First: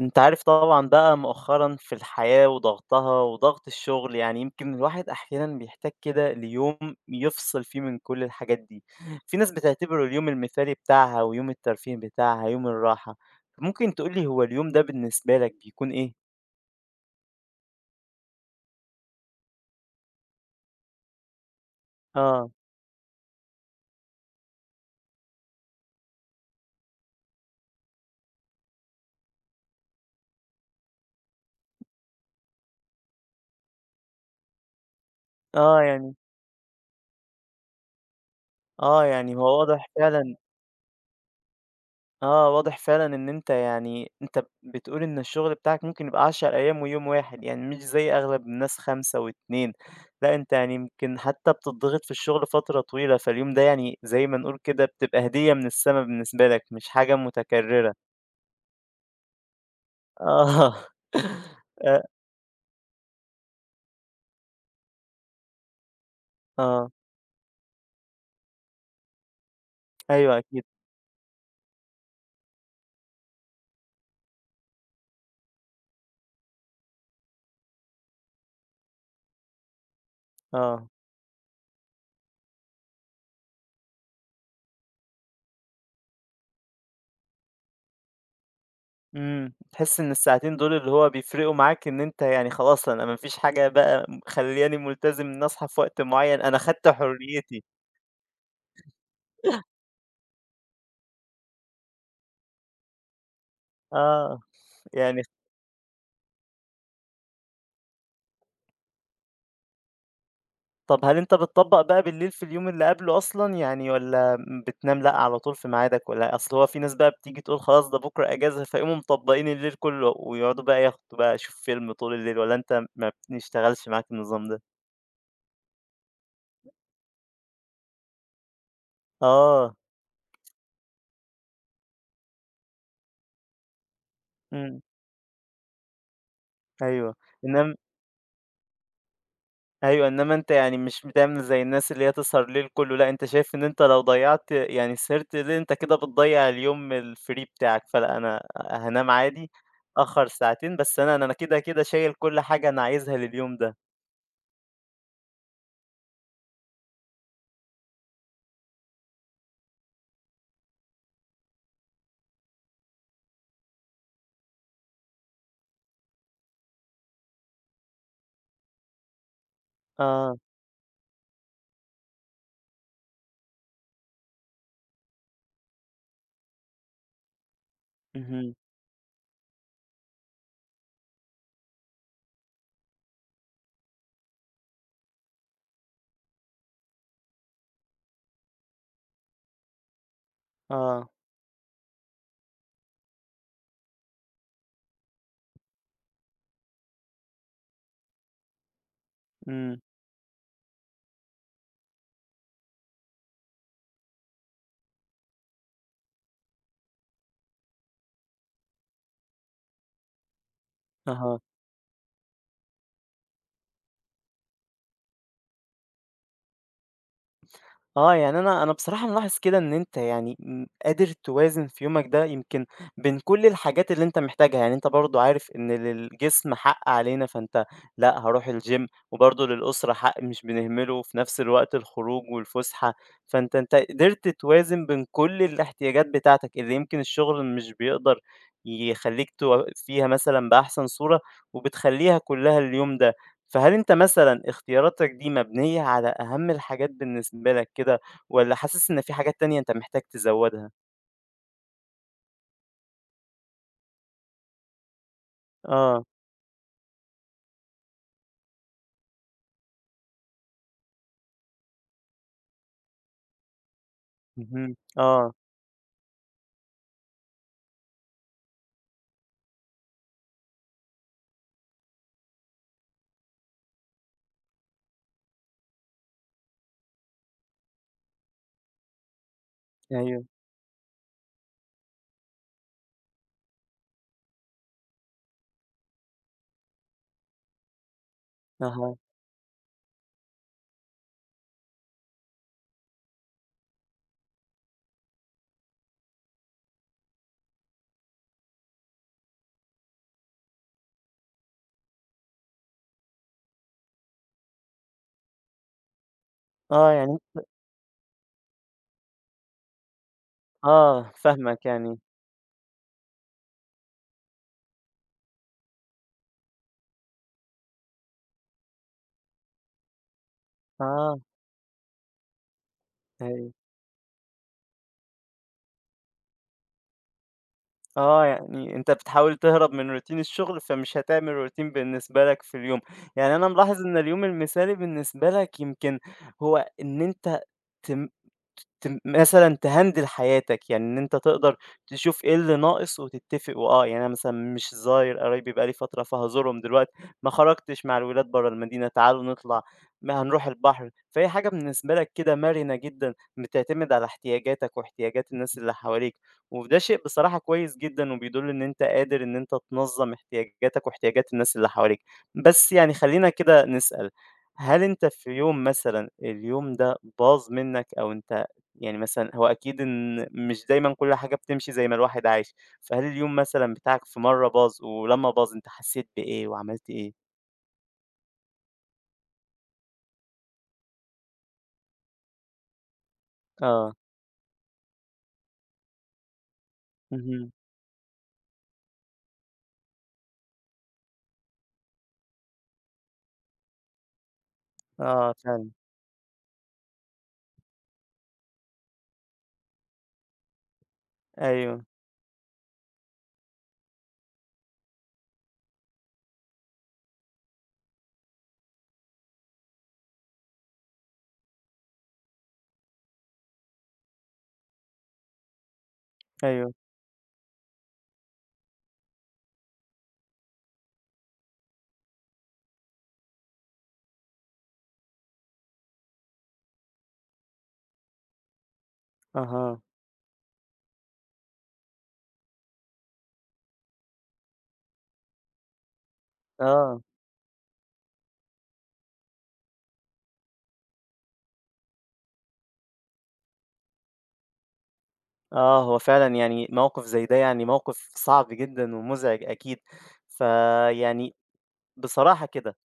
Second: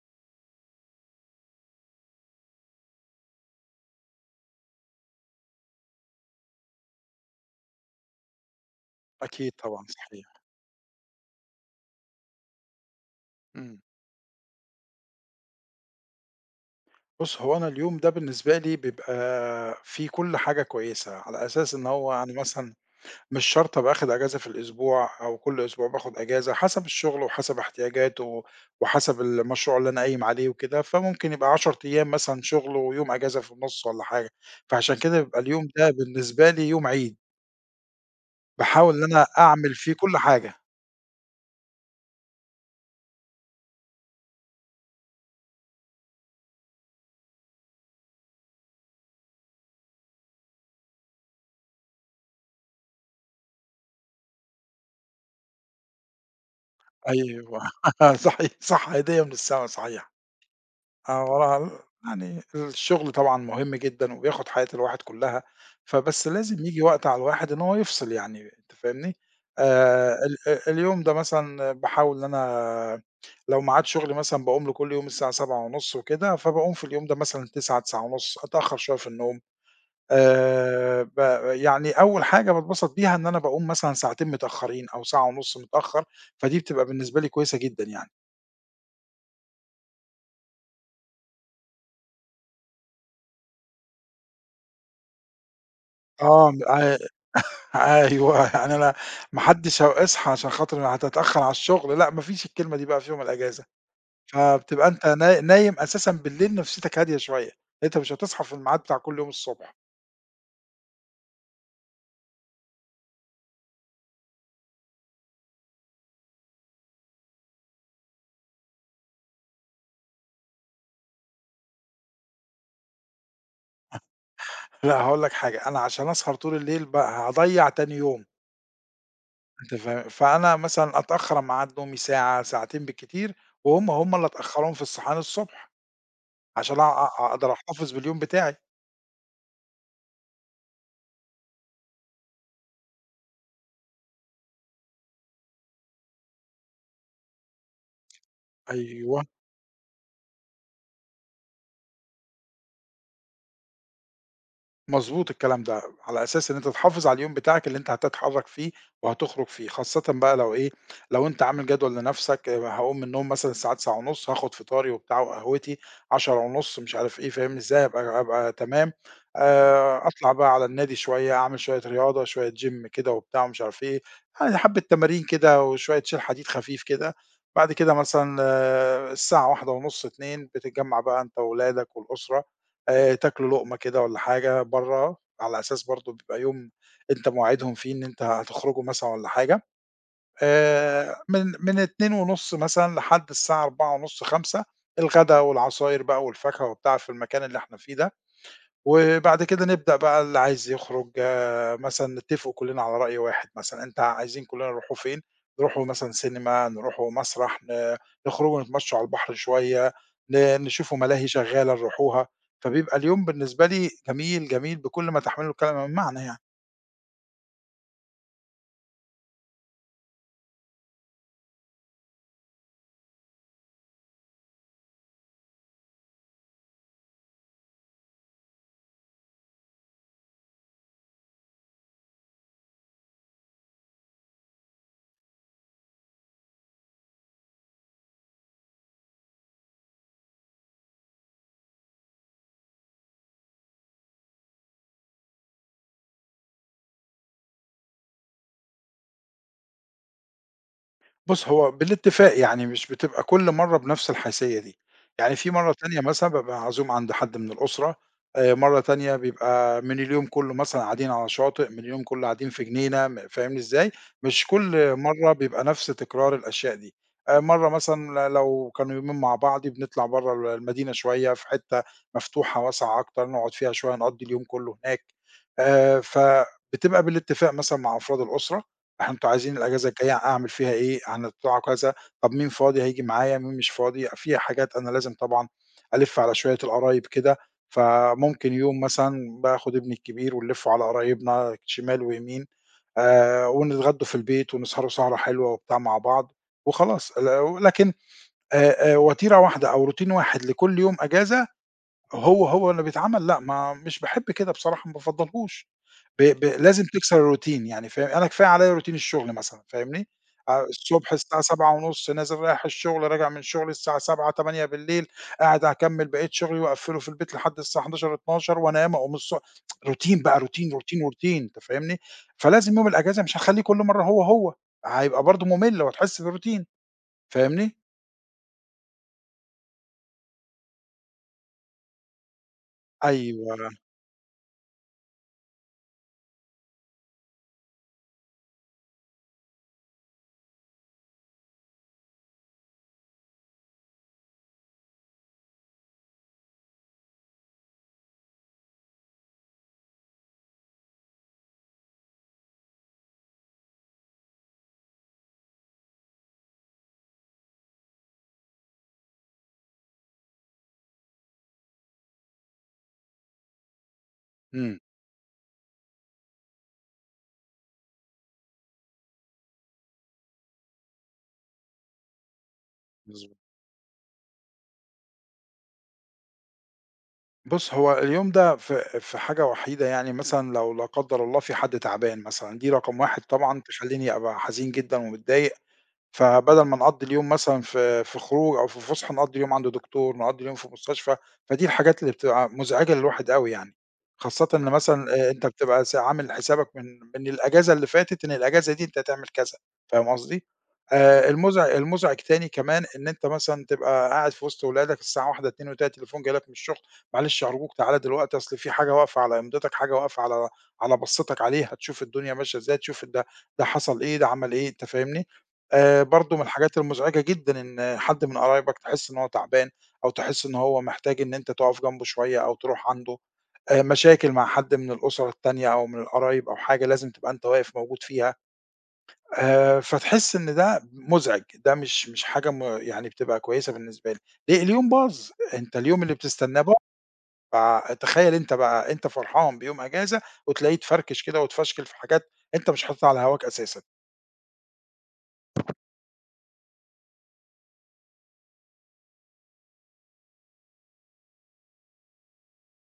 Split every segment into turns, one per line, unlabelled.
أنت عارف طبعًا بقى مؤخرًا في الحياة وضغطها وضغط الشغل، يعني يمكن الواحد أحيانًا بيحتاج كده ليوم يفصل فيه من كل الحاجات دي. في ناس
أكيد طبعًا
بتعتبره اليوم
صحيح.
المثالي بتاعها ويوم الترفيه بتاعها، يوم الراحة.
إمم.
ممكن تقول لي هو اليوم ده بالنسبة لك بيكون إيه؟
بُص، هو أنا اليوم ده بالنسبة لي بيبقى فيه كل حاجة كويسة، على أساس إن هو أنا
آه،
مثلًا مش شرط أبقى آخد أجازة في الأسبوع أو كل أسبوع باخد أجازة، حسب الشغل وحسب احتياجاته وحسب المشروع اللي أنا قايم عليه وكده، فممكن يبقى 10 أيام مثلًا شغل ويوم أجازة في النُص والّا حاجة، فعشان كده بيبقى اليوم
آه
ده
يعني
بالنسبة لي يوم عيد، باحاول
آه
إن أنا
يعني هو
أعمل
واضح
فيه كل
فعلًا
حاجة.
آه، واضح فعلًا إن أنت بتقول إن الشغل بتاعك ممكن يبقى 10 أيام ويوم واحد، يعني مش زي أغلب الناس 5 و2، لأ أنت يعني يمكن حتى بتضغط في الشغل فترة طويلة، فاليوم ده يعني زي ما نقول كده بتبقى هدية من السما بالنسبة لك، مش حاجة
أيوه،
متكررة.
صحيح، صح، هدية من السما صحيح.
آه،
آه، وراها ال
آآ
يعني الشغل طبعًا مهم جدًا وبياخد حياة الواحد كلّها، فبس لازم ييجي
آه،
وقت على الواحد إن هو يفصل، يعني أنت فاهمني؟
أيوه
ال
أكيد،
أ اليوم ده مثلًا باحاول إن أنا لو ميعاد شغلي مثلًا باقوم له كل يوم الساعة 07:30 وكده، فباقوم في اليوم ده مثلًا 09:00، 09:30، أتأخّر شوية في النوم،
آه،
ب يعني أول حاجة باتبسط بيها إن أنا باقوم مثلًا ساعتين متأخّرين أو ساعة ونُص متأخّر، فدي بتبقى بالنسبة لي كويسة جدًا يعني.
إمم، تحس إن الساعتين دول اللي هو بيفرقوا معاك إن أنت يعني خلاص أنا ما فيش حاجة بقى مخلّياني ملتزم إني أصحى في وقت معين،
آه،
أنا
م
خدت حريتي.
أيوه، يعني أنا ما حدّش هو اصحى عشان خاطر أنا هتتأخّر على الشغل، لأ ما فيش الكلمة دي بقى في يوم الأجازة،
آه،
فبتبقى أنت
يعني
نايم أساسًا بالليل نفسيتك هادية شوية، أنت مش هتصحى في الميعاد بتاع كل يوم الصبح،
طب هل أنت بتطبّق بقى بالليل في اليوم اللي قبله أصلًا يعني والّا بتنام لأ، على طول في ميعادك والّا أصل هو في ناس بقى بتيجي تقول خلاص ده بكرة إجازة فيقوموا مطبّقين الليل كله ويقعدوا بقى ياخدوا بقى شوف فيلم طول الليل والّا أنت ما بنشتغلش معاك النظام ده؟
لأ هاقول لك حاجة، أنا عشان أسهر طول الليل بقى هاضيّع تاني يوم، أنت
آه،
فاهم؟ فأنا مثلًا أتأخّر عن ميعاد نومي ساعة، ساعتين بالكتير، وهُم، هُم اللي أتأخّرهم
إمم،
في الصحيان الصبح، عشان أ أ
أيوه.
أقدر
إنما
أحتفظ باليوم بتاعي.
أيوه، إنما أنت يعني مش بتعمل زي الناس اللي هي تسهر الليل كلّه، لأ أنت شايف إن أنت لو ضيّعت يعني سهرت ليل أنت كده بتضيّع اليوم الfree بتاعك، فلأ أنا هانام
أيوه.
عادي، أتأخّر ساعتين بس أنا كده، كده شايل كل حاجة أنا عايزها لليوم ده.
مضبوط الكلام ده، على أساس إن أنت تحافظ على اليوم بتاعك اللي أنت هتتحرّك فيه وهتخرج فيه، خاصةً بقى لو إيه، لو أنت عامل جدول لنَفْسك، هاقوم من النوم مثلًا الساعة 09:30 هاخُد فطاري وبتاع وقهوتي، 10:30 مش عارف إيه فاهمني إزاي، أبقى تمام، أطلع
آه،
بقى على النادي شوية، أعمل شوية رياضة، شوية gym كده وبتاع ومش عارف إيه، يعني حبّة تمارين كده وشوية شيل حديد خفيف كده. بعد كده مثلًا
اهم،
آه، الساعة 13:30، 14:00 بتتجمّع بقى أنت وولادك والأسرة، تاكلوا لقمة كده والّا حاجة برّه، على أساس برضه بيبقى يوم أنت مواعيدهم فيه إن أنت هتخرجوا مثلًا والّا حاجة،
آه،
من 14:30 مثلًا لحد الساعة 16:30، 17:00 الغدا والعصاير بقى والفاكهة وبتاع في المكان اللي إحنا فيه ده. وبعد كده
إمم،
نبدأ بقى اللي عايز يخرج، مثلًا نتفقوا كلنا على رأي واحد مثلًا، أنت عايزين كلنا نروحوا فين؟ نروحوا مثلًا سينما، نروحوا مسرح، نخرجوا نتمشوا على البحر شوية، نشوفوا ملاهي
أها.
شغالة نروحوها، فبيبقى اليوم بالنسبة لي جميل، جميل بكل ما تحمله الكلمة من معنى يعني.
آه، يعني أنا بصراحة ملاحظ كده إن أنت يعني م قادر توازن في يومك ده يمكن بين كل الحاجات اللي أنت محتاجها، يعني أنت برضه عارف إن للجسم حق علينا فأنت لأ، هاروح الgym وبرضه للأسرة حق مش بنهمله، وفي نفس الوقت الخروج والفسحة، فأنت قدرت توازن بين كل الاحتياجات بتاعتك اللي يمكن الشغل مش بيقدر يخلّيك توفّيها مثلًا بأحسن صورة، وبتخلّيها كلها اليوم ده. فهل أنت مثلًا اختياراتك دي مبنية على أهم الحاجات بالنسبة لك كده، والّا حاسس إن في حاجات تانية أنت محتاج تزوّدها؟
بُص، هو بالاتفاق، يعني مش بتبقى كل مرّة بنفْس الحيثية دي، يعني في مرّة تانية
آه،
مثلًا بابقى عزوم عند حد من الأسرة، مرّة تانية بيبقى من اليوم كُلّه مثلًا قاعدين على شاطئ، من اليوم كُلّه قاعدين في جنينة، فاهمني إزاي؟ مش
اهم،
كل
آه،
مرّة بيبقى نفْس تكرار الأشياء دي، مرّة مثلًا لو كانوا يومين مع بعض بنطلع برّه المدينة شوية في حتّة مفتوحة واسعة أكتر، نقعد فيها شوية، نقضّي اليوم كُلّه هناك، فبتبقى بالاتفاق مثلًا مع أفراد الأسرة، إحنا أنتم عايزين الأجازة الجاية
أيوه،
أعمل فيها إيه، هنطلعوا كذا، طَب مين فاضي هييجي معايا، مين مش فاضي، في حاجات أنا لازم طبعًا ألِف على شوية القرايب كده، فممكن يوم
أها،
مثلًا باخد ابني الكبير ونلِفّه على قرايبنا شمال ويمين، ونتغدوا في البيت ونسهروا سهرة حلوة وبتاع مع بعض وخلاص. لكن وتيرة واحدة أو روتين واحد لكل يوم أجازة هو اللي بيتعمل، لأ، ما مش باحب كده بصراحة، ما بافضّلهوش. ب ب لازم
آه
تكسر
يعني
الروتين يعني فاهم، أنا كفاية عليّا روتين الشغل مثلًا فاهمني،
آه،
الصبح الساعة
فاهمك يعني،
7:30 نازل رايح الشغل، راجع من شغلي الساعة 19:00، 20:00، قاعد هاكمّل بقية شغلي وأقفّله في البيت لحد الساعة 23:00، 00:00 وأنام أقوم روتين بقى، روتين، روتين،
آه،
روتين، أنت فاهمني، فلازم يوم الأجازة مش
أيوه،
هاخلّيه كل مرّة هو، هيبقى برضه مُمِل وهتحس بالروتين فاهمني،
آه يعني أنت بتحاول تهرب من routine الشغل، فمش هتعمل routine بالنسبة لك في اليوم، يعني أنا
أيوه،
ملاحظ إن اليوم المثالي بالنسبة لك يمكن هو إن أنت تم تم مثلًا تهندل حياتك، يعني إن أنت تقدر تشوف إيه اللي ناقص وتتفق وآه، يعني أنا مثلًا مش زاير قرايبي بقى لي فترة فهازورهم دلوقتي، ما خرجتش مع الولاد برّه المدينة، تعالوا نطلع، ما هنروح البحر، فهي حاجة بالنسبة لك كده مرنة جدًا، بتعتمد على احتياجاتك وإحتياجات الناس اللي حواليك، وده شيء بصراحة كويس جدًا وبيدل إن أنت قادر إن أنت تنظم احتياجاتك واحتياجات الناس اللي حواليك. بس يعني خلّينا كده نسأل،
إمم،
هل أنت في يوم مثلًا اليوم ده باظ منك أو أنت يعني مثلًا هو أكيد إن مش دايمًا كل حاجة بتمشي زي ما الواحد عايش، فهل اليوم
مضبوط.
مثلًا بتاعك في مرّة باظ، ولمّا باظ أنت حسيت بإيه وعملت إيه؟
بُص، هو اليوم ده في حاجة وحيدة يعني مثلًا لو لا قدّر الله في حد تعبان مثلًا، دي رقم 1 طبعًا
آه،
تخلّيني أبقى حزين جدًا ومتضايق، فبدل ما نقضّي اليوم
اهم،
مثلًا في خروج أو في فُسحة، نقضّي اليوم عند دكتور، نقضّي اليوم في مستشفى، فدي الحاجات اللي بتبقى مزعجة للواحد أوي يعني، خاصةً إن مثلًا
آه
أنت
فعلًا،
بتبقى عامل حسابك من الأجازة اللي فاتت إن الأجازة دي أنت هتعمل كذا، فاهم قصدي؟
أيوه،
المُزعج تاني كمان إن أنت مثلًا تبقى قاعد في وسط ولادك الساعة 13:00، 14:00 تلاقي تليفون جاي لك من الشغل، "معلش أرجوك تعالَ دلوقتي أصل في حاجة واقفة على إمضتك، حاجة واقفة على على بصّتك عليها، تشوف الدنيا ماشية إزاي، تشوف ده ده حصل إيه، ده عمل إيه." أنت فاهمني؟ برضه من
أيوه،
الحاجات المُزعجة جدًا إن حد من قرايبك تحس إن هو تعبان أو تحس إن هو محتاج إن أنت تُقف جنبه شوية أو تروح عنده، مشاكل مع حد من الأُسَر التانية أو من القرايب أو حاجة لازم تبقى أنت واقف موجود فيها،
أها،
فتحس إن ده مُزعج، ده مش حاجة يعني بتبقى كويسة بالنسبة لي، ليه اليوم باظ، أنت اليوم اللي بتستناه باظ،
آه،
فتخيّل أنت بقى أنت فرحان بيوم أجازة وتلاقيه اتفركش كده واتفشكل في حاجات أنت مش حاططها على هواك أساسًا،
آه هو فعلًا يعني موقف زي ده يعني موقف صعب جدًا ومزعج أكيد، فيعني بصراحة كده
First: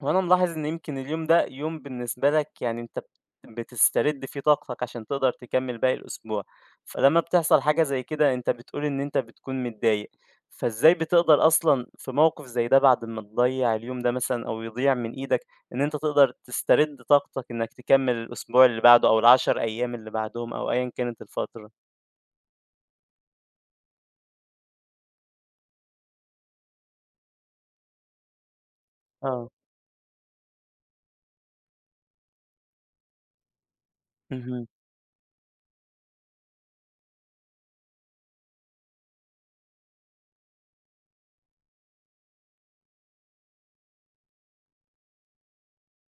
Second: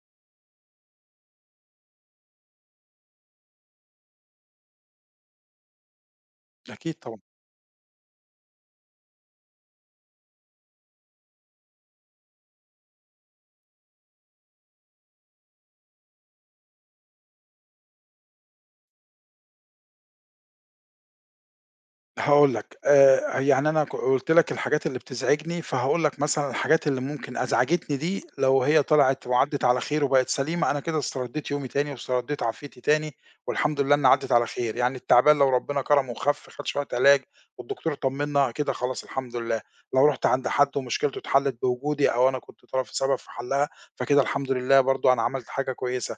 وأنا ملاحظ إن يمكن اليوم ده يوم بالنسبة لك يعني أنت بتسترد فيه طاقتك عشان تقدر تكمل باقي الأسبوع،
أكيد
فلما
طبعًا.
بتحصل حاجة زي كده أنت بتقول إن أنت بتكون متضايق، فإزاي بتقدر أصلًا في موقف زي ده بعد ما تضيّع اليوم ده مثلًا أو يضيع من إيدك، إن أنت تقدر تسترد طاقتك إنك تكمل الأسبوع اللي بعده أو ال10 أيام اللي بعدهم أو أيًا كانت الفترة؟
هاقول لك، يعني أنا قُلت لك الحاجات اللي بتزعجني، فهاقول لك مثلًا الحاجات اللي ممكن أزعجتني دي لو هي طلعت
آه،
وعدِّت على خير وبقت سليمة، أنا كده استرديت يومي تاني واسترديت عافيتي تاني، والحمد لله إن عدِّت على
اهم،
خير، يعني التعبان لو ربنا كرمه وخَف، خد شوية علاج والدكتور طمنا، كده خلاص الحمد لله، لو رُحت عند حد ومشكلته اتحلت بوجودي أو أنا كنت طرف سبب في حلّها، فكده الحمد لله برضه أنا عملت حاجة كويسة.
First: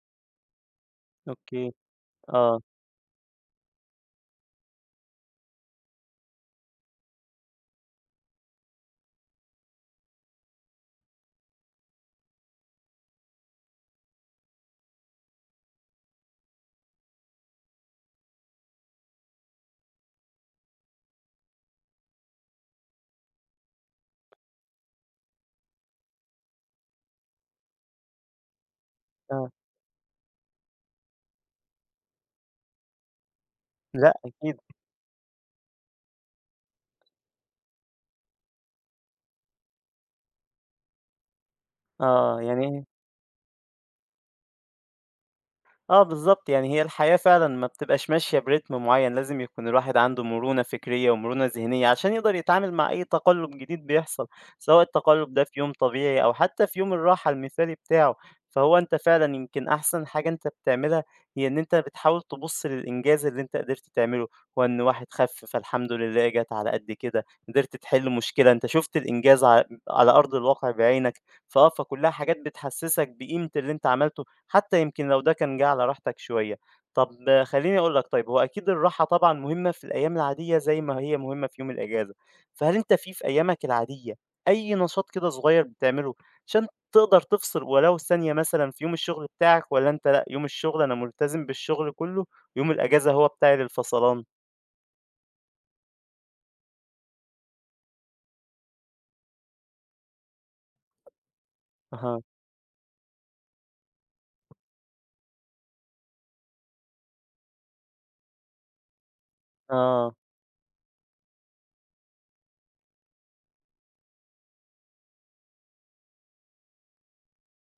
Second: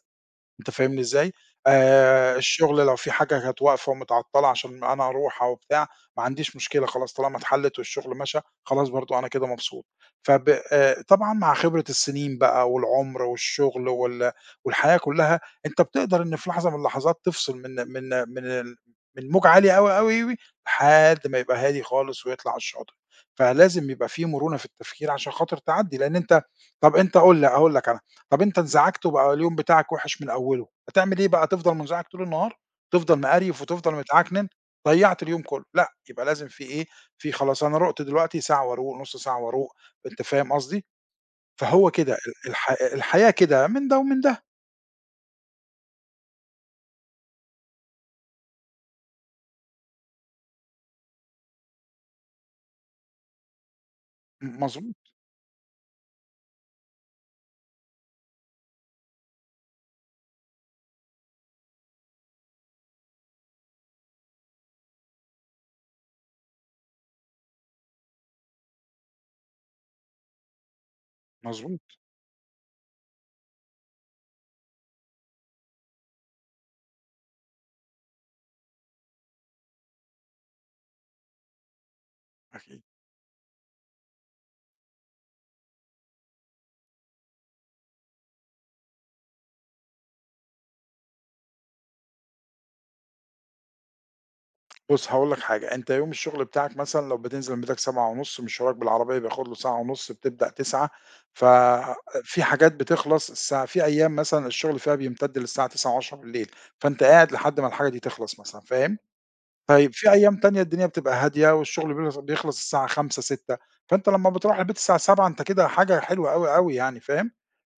أنت فاهمني إزاي؟
أوكي، آه،
الشغل لو في حاجة كانت واقفة ومتعطّلة عشان أنا أروح أو بتاع، ما عنديش مشكلة خلاص طالما اتحلّت والشغل مشى، خلاص برضه أنا كده مبسوط. فب طبعًا مع خبرة السنين بقى والعُمر والشغل والحياة كُلّها، أنت بتقدر إن في لحظة من اللحظات تفصل من موج عالي أوي، أوي، أوي، لحد ما يبقى هادي خالص ويطلع على الشاطئ. فلازم يبقى في مرونة في التفكير عشان خاطر تعدّي، لإن أنت، طَب أنت قُل لي هاقول لك أنا، طب أنت انزعجت وبقى
آه،
اليوم بتاعك وِحِش من أوّله، هتعمل إيه بقى، هتفضل منزعج طول النهار، تفضل مقريف وتفضل
لأ
متعكنن،
أكيد،
ضيّعت اليوم كلّه، لأ، يبقى لازم في إيه، في خلاص أنا رُقت دلوقتي ساعة وأروق، نُص ساعة وأروق، أنت فاهم قصدي؟ فهو كده
آه،
ال الح
يعني
الحياة كده من ده ومن ده،
آه بالضبط، يعني هي الحياة فعلًا ما بتبقاش ماشية برتم معيّن، لازم يكون الواحد عنده مرونة فكرية ومرونة ذهنية عشان يقدر يتعامل مع أي تقلُّب جديد بيحصل، سواء
مضبوط،
التقلُّب ده في يوم طبيعي أو حتى في يوم الراحة المثالي بتاعه. فهو أنت فعلًا يمكن أحسن حاجة أنت بتعملها هي إن أنت بتحاول تبُص للإنجاز اللي أنت قدرت تعمله، هو إن واحد خَف فالحمد لله جات على قد كده، قدرت تحِل مشكلة، أنت شُفت الإنجاز على أرض الواقع بعينك، فآه،
مضبوط،
فكلّها حاجات بتحسّسك بقيمة اللي أنت عملته. حتى يمكن لو ده كان جه على راحتك شوية. طَب آه، خلّيني أقول لك طيب، هو أكيد الراحة طبعًا مهمة في الأيام العادية زي ما هي مهمة في يوم الإجازة، فهل
أكيد.
أنت في أيامك العادية أي نشاط كده صغير بتعمله عشان تقدر تفصل ولو ثانية مثلًا في يوم الشغل بتاعك والّا أنت لأ، يوم الشغل أنا ملتزم بالشغل كُلّه، يوم الإجازة هو بتاعي للفصلان؟
بُص، هاقول لك حاجة، أنت يوم الشغل بتاعك مثلًا لو بتنزل من بيتك 07:30، مشوارك بالعربية بياخد له ساعة ونُص، بتبدأ 09:00،
أها،
ففي حاجات بتخلص الساعة في أيام مثلًا الشغل فيها بيمتد للساعة 21:00، 22:00 فأنت قاعد لحد ما الحاجة دي تخلص مثلًا، فاهم؟ طيب في
آه،
أيام تانية الدنيا بتبقى هادية والشغل بيخلص الساعة 17:00، 18:00 فأنت لمّا بتروح البيت الساعة 19:00 أنت كده حاجة حلوة أوي، أوي يعني فاهم؟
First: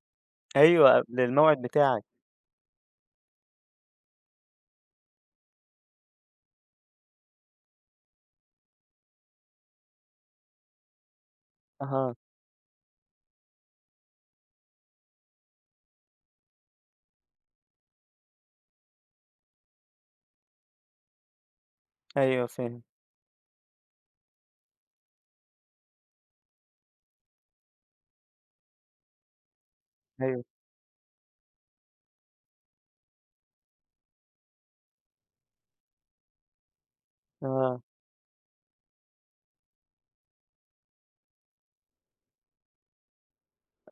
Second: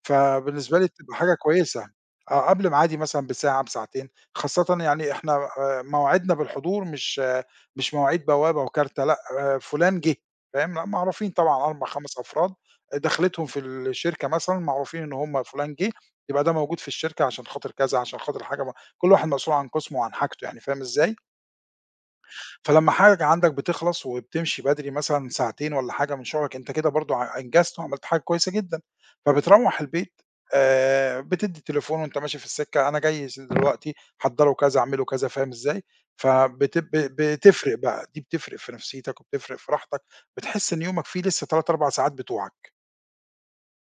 فبالنسبة لي
أيوه،
بتبقى
قبل
حاجة
الموعد
كويسة،
بتاعك.
آه، قبل ميعادي مثلًا بساعة، بساعتين، خاصةً يعني إحنا مواعيدنا بالحضور مش آه، مش مواعيد بوابة وكارتة، لأ، آه، فلان جه فاهم؟ لأ، معروفين طبعًا 4،
أها،
5 أفراد دخلتهم في الشركة مثلًا معروفين إن هم فلان جه يبقى ده موجود في الشركة عشان خاطر كذا، عشان خاطر حاجة كل واحد مسؤول عن قسمه وعن حاجته يعني فاهم إزاي؟
أيوه فاهم،
فلمّا حاجة عندك بتخلص وبتمشي بدري مثلًا ساعتين والّا حاجة من شغلك، أنت كده برضه أنجزت وعملت حاجة كويسة جدًا، فبتروّح البيت،
أيوه،
بتدّي التليفون وأنت ماشي في السكة، أنا جاي دلوقتي، حضّروا كذا، اعملوا كذا، فاهم إزاي؟ فبت ب بتفرق
آه.
بقى، دي بتفرق في نفسيتك وبتفرق في راحتك، بتحس إن يومك فيه لسه 3، 4 ساعات بتوعك.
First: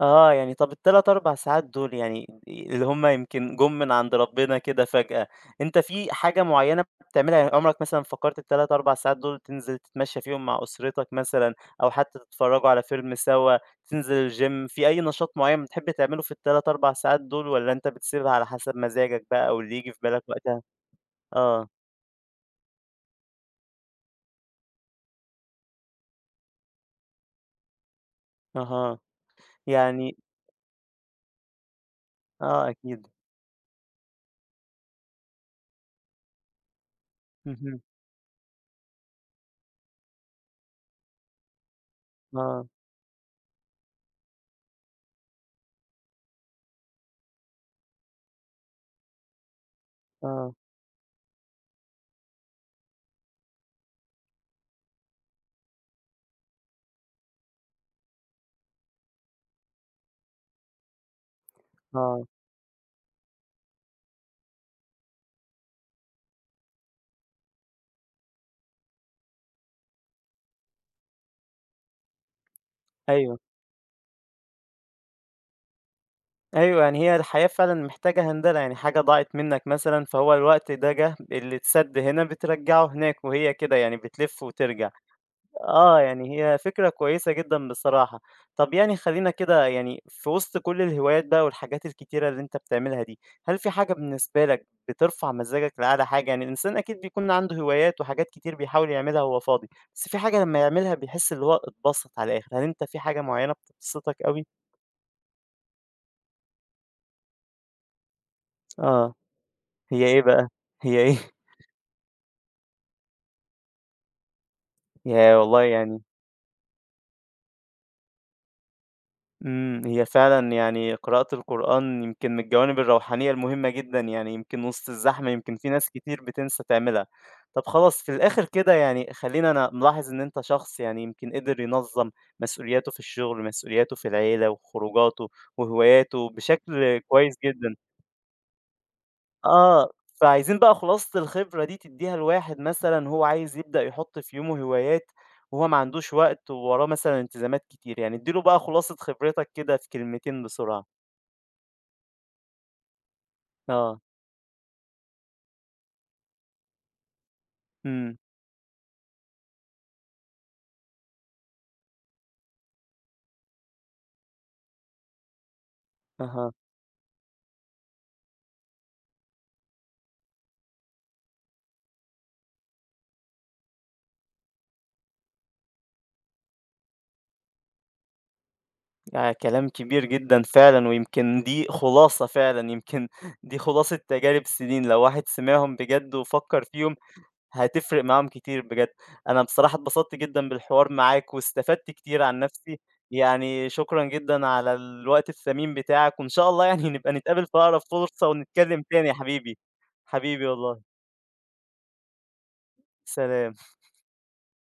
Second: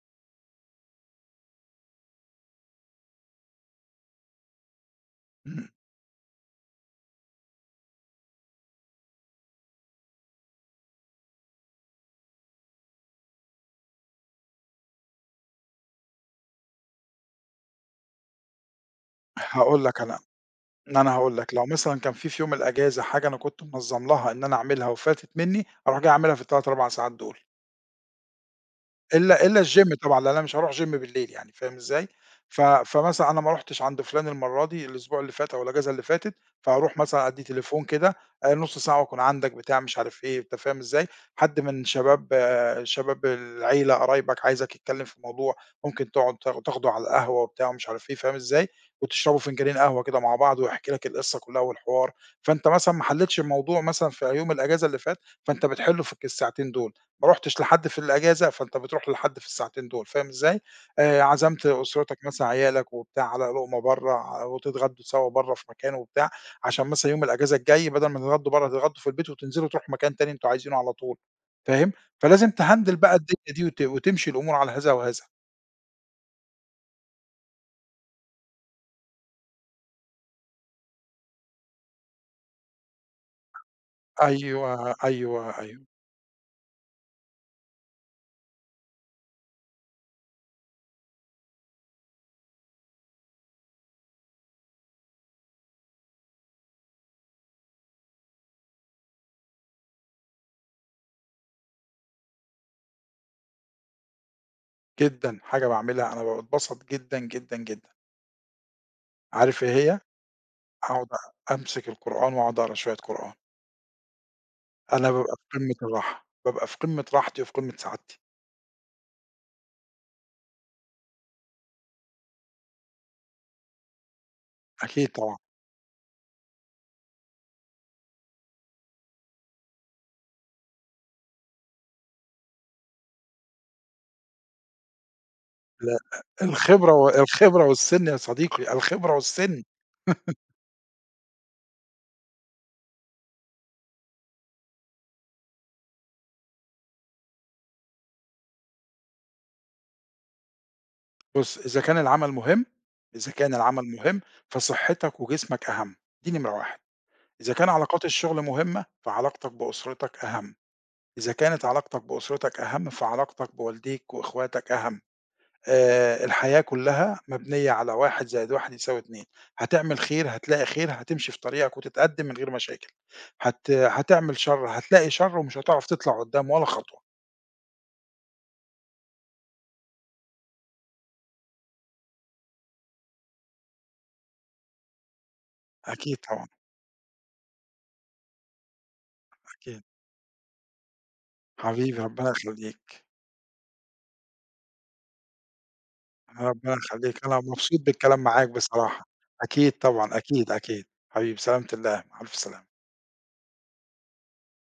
آه، يعني طَب ال3، 4 ساعات دول يعني اللي هم يمكن جُم من عند ربنا كده فجأة،
إمم،
أنت في حاجة معيّنة بتعملها؟ يعني عمرك مثلًا فكّرت ال3، 4 ساعات دول تنزل تتمشّى فيهم مع أسرتك مثلًا أو حتى تتفرّجوا على فيلم سوا، تنزل الgym، في أي نشاط معيّن بتحب تعمله في ال3، 4 ساعات دول والّا أنت بتسيبها على حسب مزاجك بقى أو اللي
هاقول
ييجي في
لك أنا،
بالك وقتها؟
أنا هاقول لك، لو
آه،
مثلًا كان في يوم الأجازة حاجة أنا كنت منظّم لها إن أنا أعملها وفاتت منّي، أروح جاي أعملها في ال3، 4 ساعات دول.
أها،
إلا الgym
يعني
طبعًا، لأن أنا مش هاروح gym بالليل يعني فاهم إزاي؟
آه أكيد،
فمثلًا أنا ما رُحتش عند فلان المرّة دي، الأسبوع اللي فات أو الأجازة اللي فاتت، فهاروح مثلًا أدّي
اهم،
تليفون كده، نُص ساعة وأكون عندك بتاع مش عارف إيه، أنت فاهم إزاي؟ حد من شباب
آه،
آه، شباب العيلة قرايبك عايزك يتكلّم في موضوع، ممكن تقعد تاخده على القهوة وبتاع ومش عارف إيه، فاهم إزاي؟ وتشربوا فنجانين قهوة كده مع
آه،
بعض ويحكي لك القصة كلّها والحوار، فأنت مثلًا ما حلّيتش الموضوع مثلًا في يوم الأجازة اللي فات، فأنت بتحلّه في الساعتين دول. ما رُحتش لحد في الأجازة، فأنت بتروح لحد في الساعتين دول، فاهم إزاي؟ عزمت أسرتك
آه،
مثلًا عيالك وبتاع على لقمة برّه وتتغدوا سوا برّه في مكان وبتاع، عشان مثلًا يوم الأجازة الجاي بدل ما تتغدوا برّه تتغدوا في البيت وتنزلوا تروحوا مكان تاني أنتم عايزينه على طول، فاهم؟ فلازم تهندل بقى
أيوه.
الدنيا دي وتمشي الأمور على هذا وهذا.
أيوه، يعني هي الحياة فعلًا محتاجة هندلة، يعني حاجة ضاعت منّك مثلًا فهو الوقت ده جه، اللي اتسَد هنا بترجّعه هناك وهي كده يعني بتلِف وترجع.
أيوه، أيوه، أيوه،
آه، يعني هي فكرة كويسة جدًا بصراحة. طَب يعني خلّينا كده يعني في وسط كل الهوايات بقى والحاجات الكتيرة اللي أنت بتعملها دي، هل في حاجة بالنسبة لك بترفع مزاجك لأعلى حاجة؟ يعني الإنسان أكيد بيكون عنده هوايات وحاجات كتير بيحاول يعملها وهو فاضي، بس في حاجة لمّا يعملها بيحس اللي هو اتبسط على الآخِر، هل أنت في حاجة معيّنة بتبسطك أوي؟
جدًا، حاجة باعملها أنا باتبسط جدًا، جدًا، جدًا.
آه،
عارف إيه هي؟
هي إيه بقى؟ هي
أقعد
إيه؟
أمسك القرآن وأقعد أقرا شوية قرآن. أنا
ياه!
بابقى في
والله
قمة
يعني
الراحة، بابقى في قمة راحتي وفي قمة سعادتي،
هي فعلًا يعني قراءة القرآن يمكن من الجوانب الروحانية المهمة جدًا، يعني يمكن وسط
أكيد
الزحمة
طبعًا،
يمكن في ناس كتير بتنسى تعملها. طب خلاص في الآخر كده يعني خلّينا أنا ملاحظ إن أنت شخص يعني يمكن قدر ينظّم مسؤولياته في الشغل، مسؤولياته في العيلة وخروجاته
لأ،
وهواياته بشكل كويس
الخبرة
جدًا.
والسِن يا صديقي، الخبرة والسِن.
آه، فعايزين بقى خلاصة الخبرة دي تدّيها لواحد مثلًا هو عايز يبدأ يحُط في يومه هوايات وهو ما عندوش وقت ووراه مثلًا التزامات كتير، يعني ادّي له بقى خلاصة خبرتك كده في كلمتين بسرعة.
بُص، إذا كان العمل مهم إذا كان العمل
آه،
مهم فصحتك وجسمك أهم، دي نمرة 1. إذا كان علاقات
إمم،
الشغل مهمة فعلاقتك بأسرتك أهم، إذا كانت علاقتك بأسرتك أهم فعلاقتك بوالديك وإخواتك أهم.
أها،
الحياة كلّها مبنية على 1+1=2، هتعمل خير هتلاقي خير، هتمشي في طريقك وتتقدّم من غير مشاكل، هتعمل شر هتلاقي شر ومش هتعرف تطلع قدّام ولا خطوة،
آه، كلام كبير جدًا فعلًا ويمكن دي خلاصة فعلًا، يمكن دي خلاصة تجارب سنين، لو واحد سمعهم بجد
أكيد طبعًا،
وفكّر فيهم هتفرق معاهم كتير بجد. أنا بصراحة
أكيد،
اتبسطت جدًا بالحوار معاك، واستفدت
حبيبي
كتير
ربنا
عن نفسي،
يخلّيك،
يعني شكرًا جدًا على الوقت الثمين بتاعك، وإن شاء الله
ربنا
يعني نبقى
يخلّيك، أنا
نتقابل في أقرب
مبسوط بالكلام
فرصة
معاك
ونتكلم
بصراحة،
تاني يا حبيبي.
أكيد طبعًا،
حبيبي
أكيد،
والله،
أكيد، حبيبي، سلامة الله، مع ألف سلامة.
سلام.